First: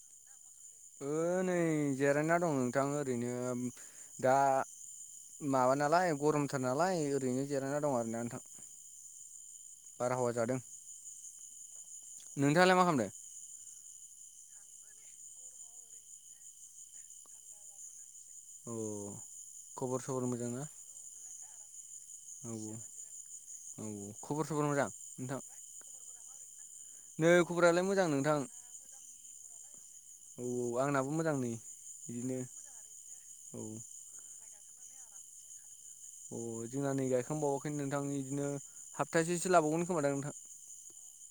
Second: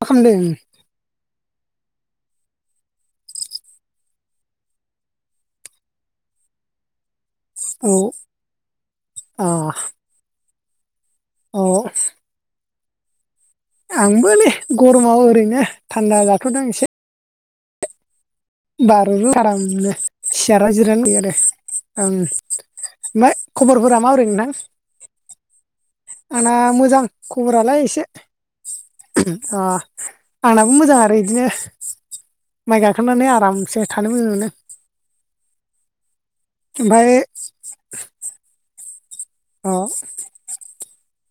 मा खालामदों नै जिरायना दं नोंथां ओरैनो दा माबा नालाय गरमथार नालाय ओरैनो जिरायना औ दं आरोना नोंथां अ बारहावा जादों औ नोंथाङालाय मा खालामदों आंबो नेै गरमाव ओरैनो थान्दा जाथ'दों एसे औ बारूरू आरामनो खबर सबर मोजां ना [unintelligible] ओं औ ओमफ्राय औ खबरफोरा माबोरै खबर नोंथां सबर मोजां नोंथां आना मोजां नै खबरालाय एसे मोजां नोंथां अ औ आंनाबो औ मोजां आरो बिदिनो नै बिदिनो माइ गाखोनानै औ आरामसे थानो मोजां मोनो अ जोंना नै ओमफ्राय गायखांबावाखैनो नोंथां बिदिनो हाफथासेसो अ लाबावगोन खोमा दा नोंथां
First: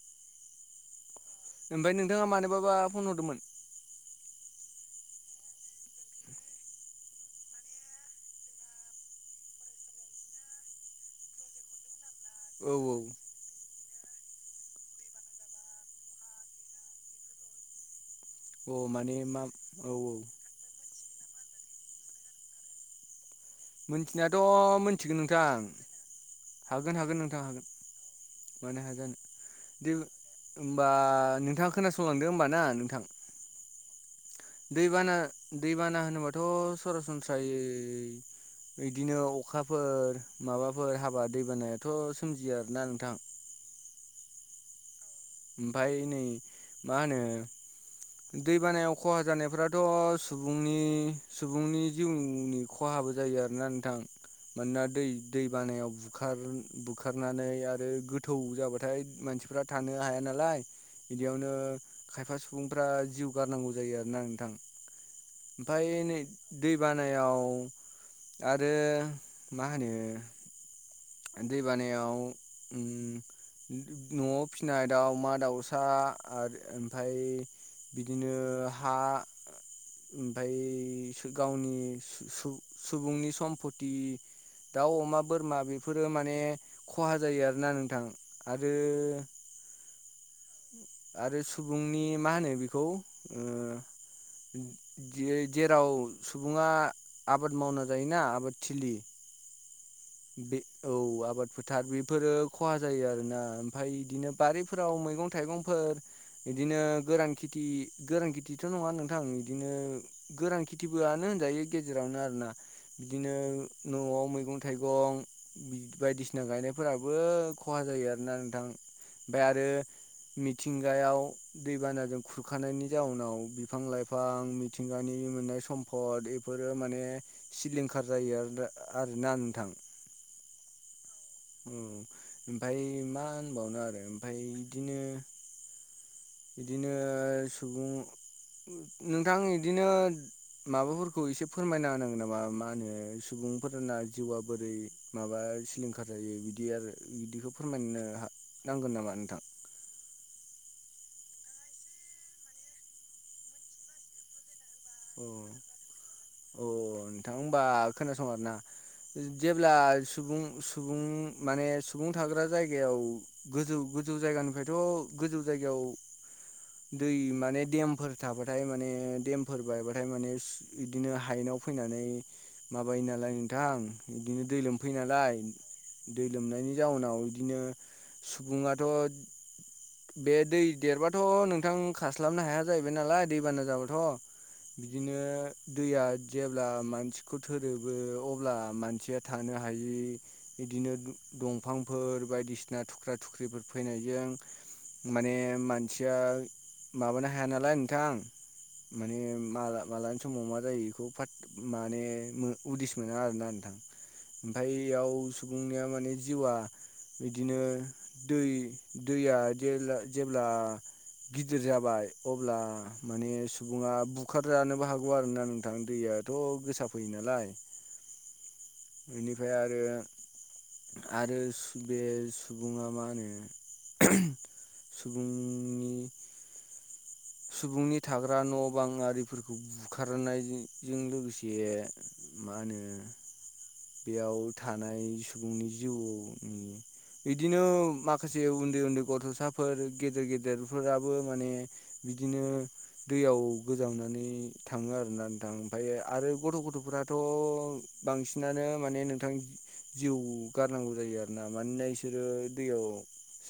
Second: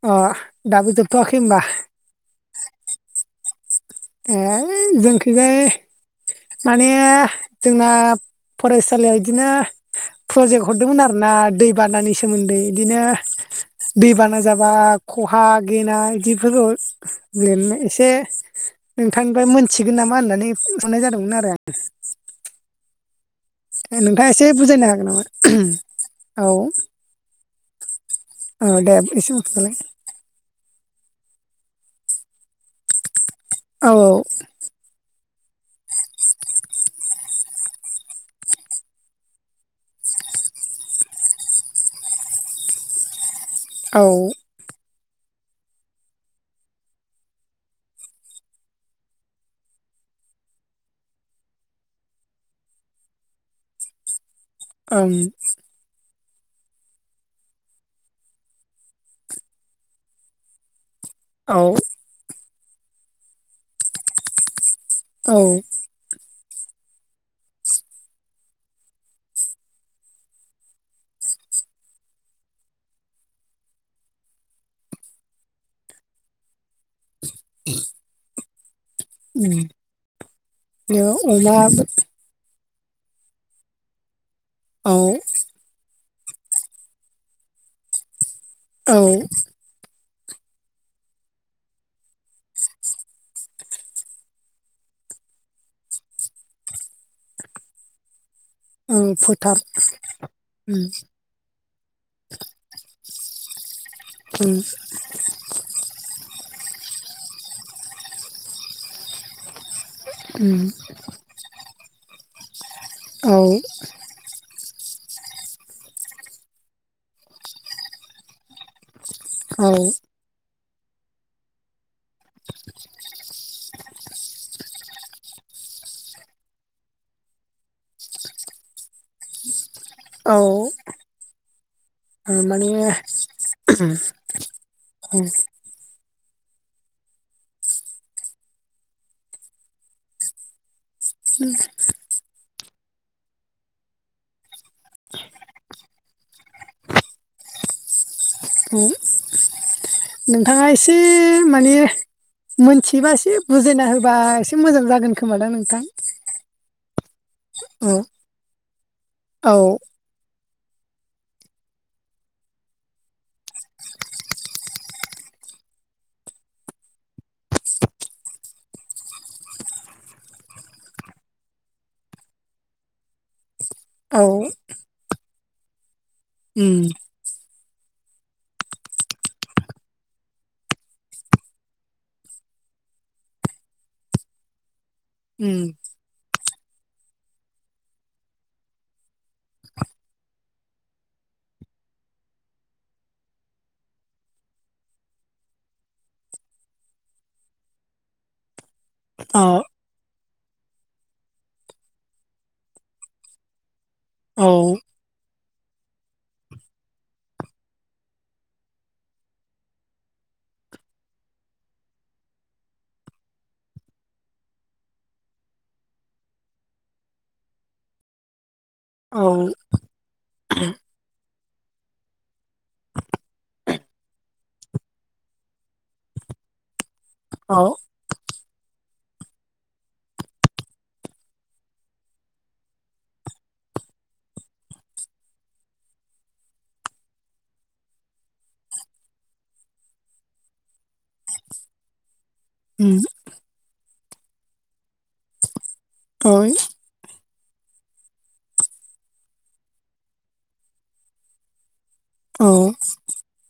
अ दाबो जोबथ'आखै ओमबा ओमफ्राय नोंथाङा मानोबाबा फन हरदोंमोन ए ओइ जोंखैजाय माने जोंना फरायसालियाव बिदिनो प्रजेक्ट हरदोंमोन आरोना दै बानानि सोमोन्दै औ बिदिनो औ दैबाना जाबा खहा गेना बिदिफोरखौ लिरनाय एसे अ माने मा नोंथांनिफ्राय औ मोनथिगोन औ नामा होननानै हरनाय जादोंमोन आरो आं नोंथाङा एसे मिथिनायाथ' बुजायनो हागोन मोनथिगोन नामा नोंथां औ हागोन हागोन नोंथां हागोन औ मानो दे हायाजानो एसे दु बुंफिनलाय होनोमबा नोंथाङा खोनासंलांदो होमबा ना नोंथां औ औ दैबाना दैबाना होनोबाथ' सरासनस्रायै बिदिनो अखाफोर माबाफोर हाबा दैबानायाथ' सोमजियो आरोना नोंथां औ ओमफ्राय नै मा होनो दै बानायाव खहा जानायफोराथ' सुबुंनि सुबुंनि जिउनि खहाबो जायो आरोना नोंथां मानोना ओं दै बानायाव बुखारनानै आरो गोथौ जाबाथाय मानसिफ्रा थानो हाया नालाय बिदियावनो औ खायफा सुबुंफ्रा जिउ गारनांगौ जायो आरोना नोंथां औ ओमफ्राय नै दै बानायाव आरो मा होनो दै बानायाव ओम न'आव फिसिनाय दाउमा दाउसा आर ओमफ्राय बिदिनो हा बिदिनो ओमफ्रायसो अमा गावनि सु -सु सुबुंनि सम्पति दाउ औ अमा बोरमा बे फोरो माने खहा जायो आरोना नोंथां आरो औ आरो सुबुंनि मा होनो बेखौ ओ जेराव सुबुङा आबाद मावना जायोना आबाद ओ फोथार बे उम औ आबाद फोथार बेफोरो खहा जायो आरोना ओमफाय इदिनो उम बारिफोराव मैगं थाइगंफोर बिदिनो गोरान खेथि गोरान खेथिथ' नङा नोंथां बिदिनो उम गोरान खिथिबोआनो होनजायो गेजेरावनो आरोना बिदिनो औ न'आव मैंगं थाइगं बायदिसिना गायनायफोराबो खहा जायो आरोना नोंथां ओमफ्राय आरो औ मिथिंगायाव दैबानाजों खुरखानायनि जाउनाव बिफां लाइफां नि मिथिंगानि मोननाय सम्फद एफोरो माने सिलिंखार जायो आरोदा आरोना नों नोंथां औ ओम माने ओमफाय मा होनबावनो आरो ओमफाय इदिनो बिदिनो सुबुं नोंथां इदिनो माबाफोरखौ एसे फोरमायना होनांगोन नामा मा होनो सुबुंफोरना जिउआ बोरै माबा सिलिंखार जायो बिदि आरो बिदिखौ फोरमायनोनो हा औ नोंथाङा एसे माने मोनथियोबा एसे बुजायना होबा एसे एसे मोजां जागोन खोमा दां नोंथां औ नोंथां हबा औ खोनासं आरोना जेब्ला औ सुबुं सु सुबुं माने सुबुं थाग्रा जायगायाव गोजौ गोजौ जायगानिफ्रायथ' गोजौ जायगायाव दै माने देमफोर थाबाथाय माने देम फोर बायबाथाय माने बिदिनो हायेनाव फैनानै माबायो नालाय नोंथां औ बिदिनो दै लोमफैयो नालाय दै लोमनायनि उम जाउनाव बिदिनो सुबुङाथ' बे दै देरबाथ' नोंथां खारस्लाबनो हाया जाहैबाय नालाय दैबाना जाबाथ' बिदिनो उम दैया जेब्ला मानसिखौ थोरोबो अब्ला मानसिया थानो हायि बिदिनो दंफांफोर बायदिसिना थुख्रा थुख्रिफोर फैनायजों माने मानसिया माबानो हाया नालाय नोंथां माने औ मा मालानि समाव मा जायो बेखौ फोट माने उदिस मोना आरोना नोंथां औ ओमफाय याव सुबुंनिया माने जिउआ बिदिनो दै दैया जेब्ला- जेब्ला गिदिर जाबाय अब्ला माने सुबुङा बुखार जानोबो हागौ आरोना नोंथां दैया थ' गोसा फैयो नालाय [unintelligible] बेनिफ्राय आरो आरो बे सुबुङा मा होनो सुबुंनि औ सुबुंनि थाग्रा न' बां आरिफोरखौ बुखारनायजों लोगोसे मा होनो बेयाव थानाय सुबुंनि जिउनि बिदिनो माखासे उन्दै उन्दै गथ'साफोर गेदेर गेदेरफोराबो माने बिदिनो उ दैयाव गोजावनानै थाङो आरोना नोंथां ओफायो आरो औ गथ' गथ'फोरा दाथ' बांसिनानो माने नोंथां जिउ गारनांगौ जायो आरोना मानोना बिसोरो औ दैयाव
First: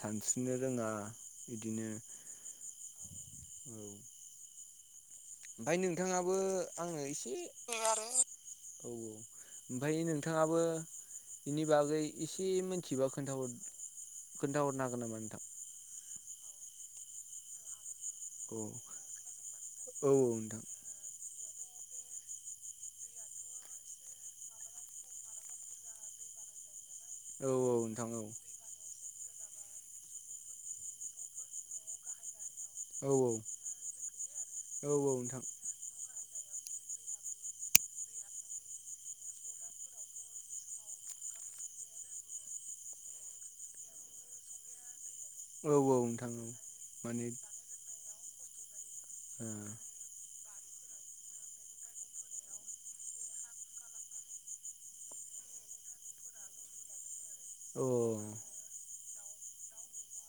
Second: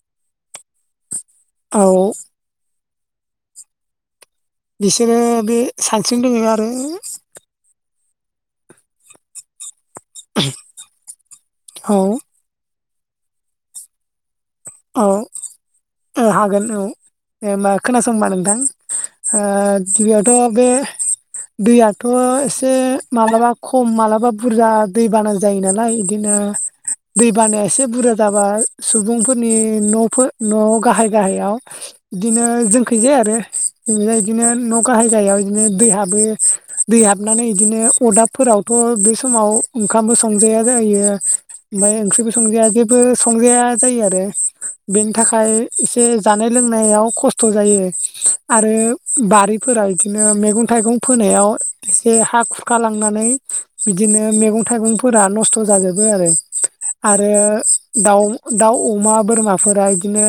सानस्रिनो रोङा औ बिदिनो औ बिसोरो बे ओमफ्राय सानस्रिनो नोंथाङाबो रोङो आङो एसे औ औ ओमफ्राय नोंथाङाबो बेनि बागै आरो एसे एसे मिथिबा खोनथाहर खोन्थाहरनो औ हागोन नामा नोंथां हागोन औ मा खोनासंबा औ नोंथां औ गिबियावथ' बे दैयाथ' एसे माब्लाबा खम माब्लाबा बुरजा दैबाना जायो नालाय बिदिनो दै बानाया औ एसे नोंथां बुरजा औ नोंथां औ जाबा सुबुंफोरनि न'फोर न'आव गाहाय गाहायाव बिदिनो औ जोंखिजाय आरो जेरैजाय बिदिनो न' औ गाहाय औ गाहायाव नोंथां बिदिनो दै हाबो दै हाबनानै बिदिनो अरदाबफोरावथ' बे समाव ओंखामबो संजाया जायो ओमफ्राय ओंख्रिबो संजाया जेबो संजाया जायो आरो बेनि थाखाय औ औ एसे नोंथां औ जानाय लोंनायाव माने खस्थ' जायो आरो बारिफोरा बिदिनो मैगं थाइगं फोनायाव एसे हा खुरखा लांनानै बिदिनो मैगं थाइगंफोरा नस्थ' जाजोबो आरो आरो ओ औ दाउ दाउ अमा बोरमाफोरा इदिनो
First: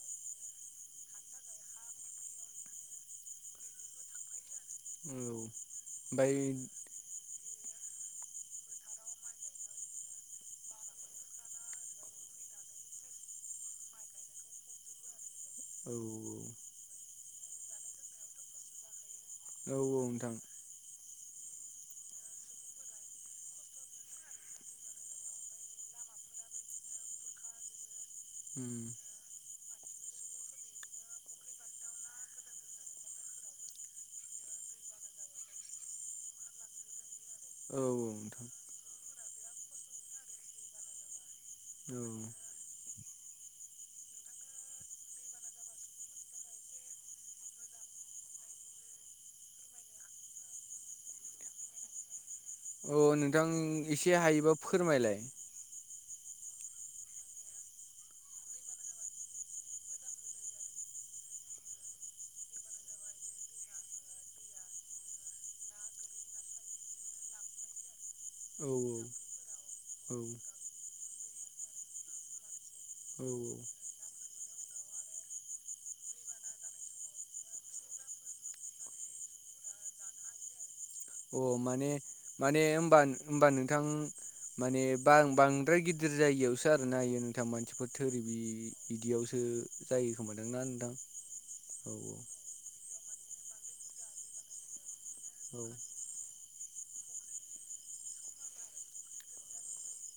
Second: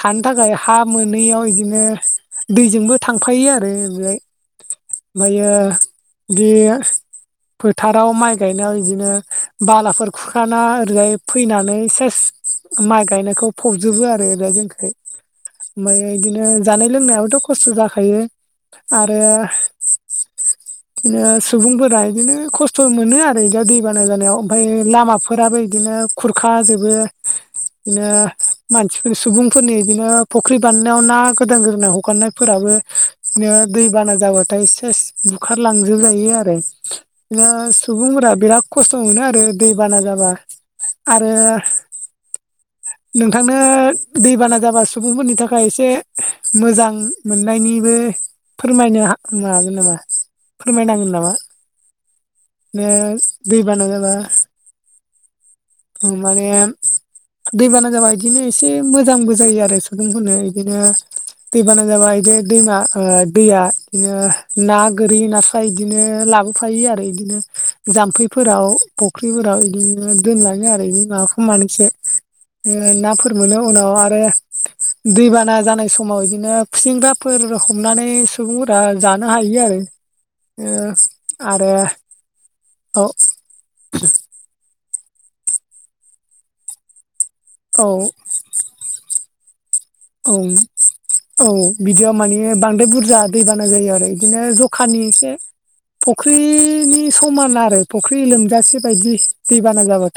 थानो थाखाय हा मोनैयाव बिदिनो दैजोंबो थांफायो आरो बेहाय ओमफायो ओमफ्राय बे फोथाराव माइ गायनायाव बिदिनो बालाफोर खुरखाना ओरैजाय फैनानै एसे माइ गायनायखौ फबजोबो आरो दा जोंखाय औ ओमफ्राय बिदिनो जानाय लोंनायावथ' खस्थ' जाखायो आरो औ औ नोंथां [inaudible] बिदिनो सुबुंफोरा बिदिनो खस्थ' मोनो आरो बिदियाव दै बाना जानायाव ओमफ्राय लामाफोराबो बिदिनो खुरखाजोबो बिदिनो उम मानसिफोर सुबुंफोरनि बिदिनो फुख्रि बानायनायाव ना गोदान गोदोना हगारनायफोराबो बिदिनो दै बाना जाबाथाय सेस बुखारलांजोबजायो आरो बिनो औ सुबुंफोरा नोंथां बिराद खस्थ' मोनो आरो दै बाना जाबा आरो औ नोंथांनो दैबाना जाबा सुबुंफोरनि थाखाय एसे मोजां मोननायनिबो फोरमायनो मागोन नामा फोरमायनांगोन नामा [inaudible] अ बिदिनो नोंथां दैबाना जाबा एसे हायोबा फोरमायलाय माने दैबाना जाबा इदिनो एसे मोजांबो जायो आरो सुबुंफोरनो बिदिनो दै बाना जाबा बि दैमा दैया बिदिनो ना गोरि नाथुर ओमफ्राय बिदिनो लाबोफायो आरो बिदिनो जामफै फोराव औ फख्रिफोराव बिदिनो औ दोनलाङो आरो बिदि माबाखौ मानोसो औ नाफोर मोनो उनाव आरो दैबाना जानाय समाव बिदिनो फिथिंग्राफोर हमनानै सुबुंफोरा जानो हायो आरो ओ अ माने माने होनबा ओ आरो होमबा नोंथां माने बां बांद्राय गिदिर जायगायावसो आरो नायो नों थां औ मानसिफोर थोरिबि बिदियावसो जायो औ खोमादोंना नोंथां औ बिदियाव औ माने बांद्राय बुरजा दैबाना जायो आरो बिदिनो जखानि एसे औ फुख्रिनि समान आरो फुख्रि लोमजासे बायदि दैबाना जाबा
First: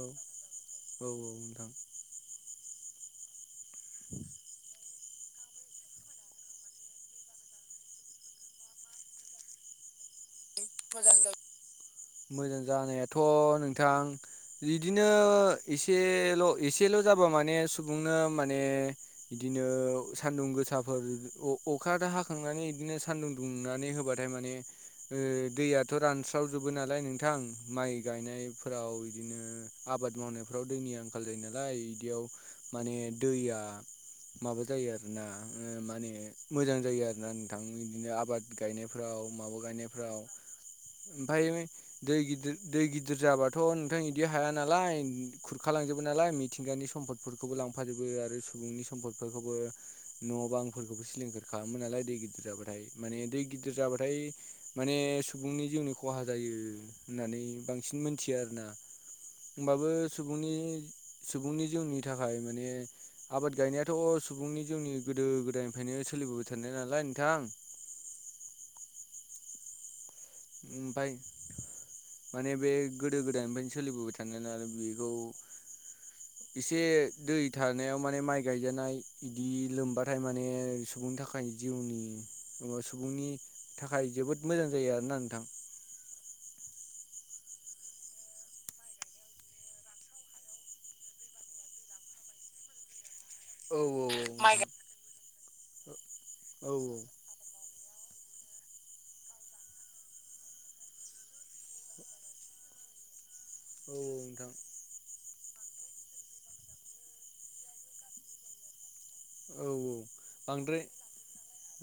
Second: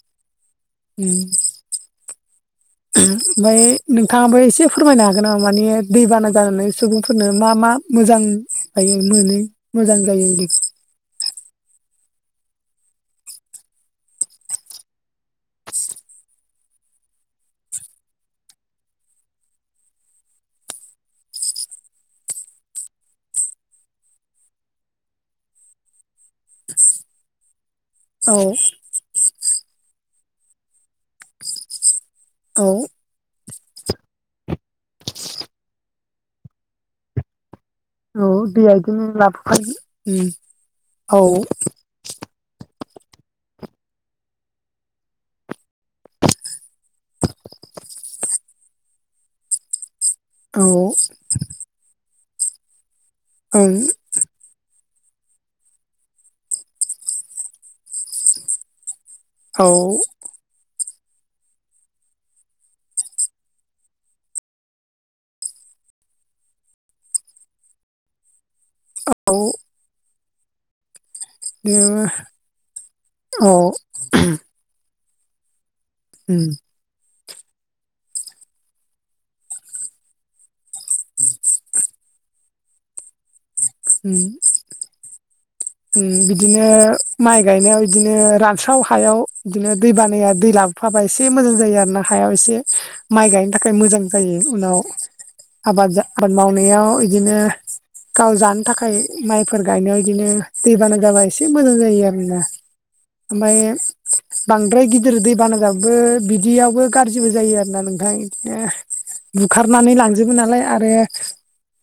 औ औ औ नोंथां ओमफ्राय नोंथाङाबो एसे फोरमायनो हागोन नामा माने दैबाना जानानै सुबुंफोरनो मा मा मोजां जायो मोनो मोजां जायो मोजां जायो मोजां जानायाथ' नोंथां इदिनो एसेल' एसेल' जाबा माने सुबुंनो माने बिदिनो सान्दुं गोसाफोर अखाद' हाखांनानै बिदिनो सान्दुं दुंनानै होबाथाय माने दैयाथ' रानस्राव जोब नालाय नोंथां माइ औ गायनायफोराव इदिनो आबाद मावनायफ्राव दैनि आंखाल जायो नालाय इदियाव औ माने दैया माबा जायो आरोना माने मोजां जायो आरोना नोंथां बिदिनो औ आबाद दैया बिदिनो गायनायफ्राव माबा लाबोखागोन गायनायफ्राव उम औ ओमफ्राय दै गिदिर दै गिदिर जाबाथ' नोंथां इदि हाया नालाय खुरखालांजोबो नालाय मिथिंगानि सम्फद फोरखौबो लांफोबो आरो सुबुंनि सम्पदफोरखौबो न' औ ओं बांंफोरखौबो सिलिंखार खालामो नालाय दै गिदिर जाबाथाय माने दै गिदिर जाबाथाय माने सुबुंनि जिउनि खहा जायो होननानै बांसिन मोनथियो आरोना औ होनबाबो सुबुंनि सुबुंनि जिउनि थाखाय माने आबाद गायनायाथ' सुबुंनि जोंनि गोदो गोदायनिफ्रायनो सोलिबोबाय थानाय नालाय नोंथां औ ओमफ्राय बिदिनो माने बे गोदो औ गोदायनिफ्रायनो सोलिबोबाय थानाय नालाय बेखौ उम एसे दै थानायाव माने माइ गायजानाय बिदि लोमबाथाय माने सुबुंनि थाखाय जिउनि मा सुबुंनि थाखाय उम जोबोद मोजां जायो आरोना नोंथां उम बिदिनो माइ गायनायाव बिदिनो रानस्राव हायाव बिदिनो दै बानाया दै ला फाबा एसे मोजां जायो आरो ना हायाव एसे माइ गाय थाखाय औ मोजां जायो उनाव आबाद आबाद औ नोंथां औ मावनायाव इदिनो गाव जानो थाखाय माइफोर गायनायाव बिदिनो दैबाना जाबा एसे मोजां जायो आरोना ओमफ्राय औ नोंथां बांद्राय गि गिदिर दै बानाजाबाबो बिदियावबो गाज्रिबो जायो आरोना नोंथां बिदिनो औ बुखारनानै लांजोबो नालाय बांद्राय आरो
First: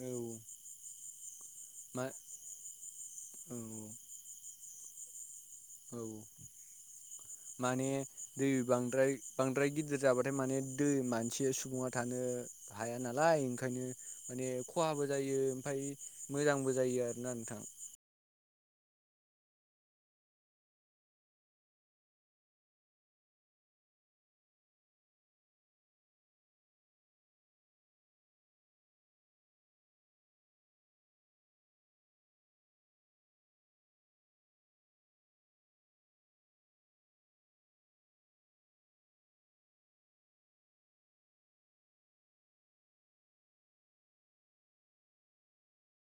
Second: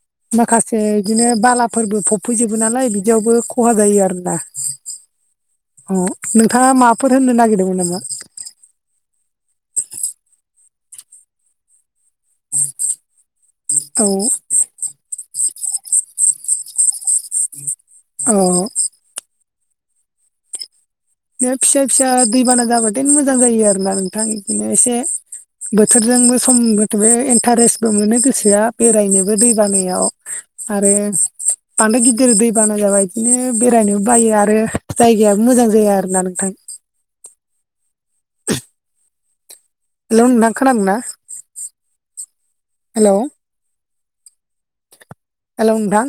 औ माखा से बिदिनो बालाफोरबो मा फबफैजोबो नालाय बिदियावबो औ औ आरो ना अ औ औ नोंथाङा माबाफोर होननो नागिरदोंमोन माने नामा दै बांद्राय बांद्राय गिदिर जाबाथाय माने दै मानसि सुबुङा थानो हाया नालाय ओंखायनो औ माने खहाबो जायो ओमफ्राय मोजांबो जायो आरो औ बे फिसा फिसा दैबाना जाबाथाय मोजां जायो आरो ना नोंथां बिदिनो एसे बोथोरजोंबो सम बथे इन्टारेस्टबो मोनो गोसोआ बेरायनोबो दै बानायाव आरो बांद्राय गिदिर दैबाना जाबा बिदिनो बेरायनोबो बायो आरो जायगायाबो मोजां जाया दा नोंथां हेलौ नोंथां खोनादों ना हेलौ हेलौ नोंथां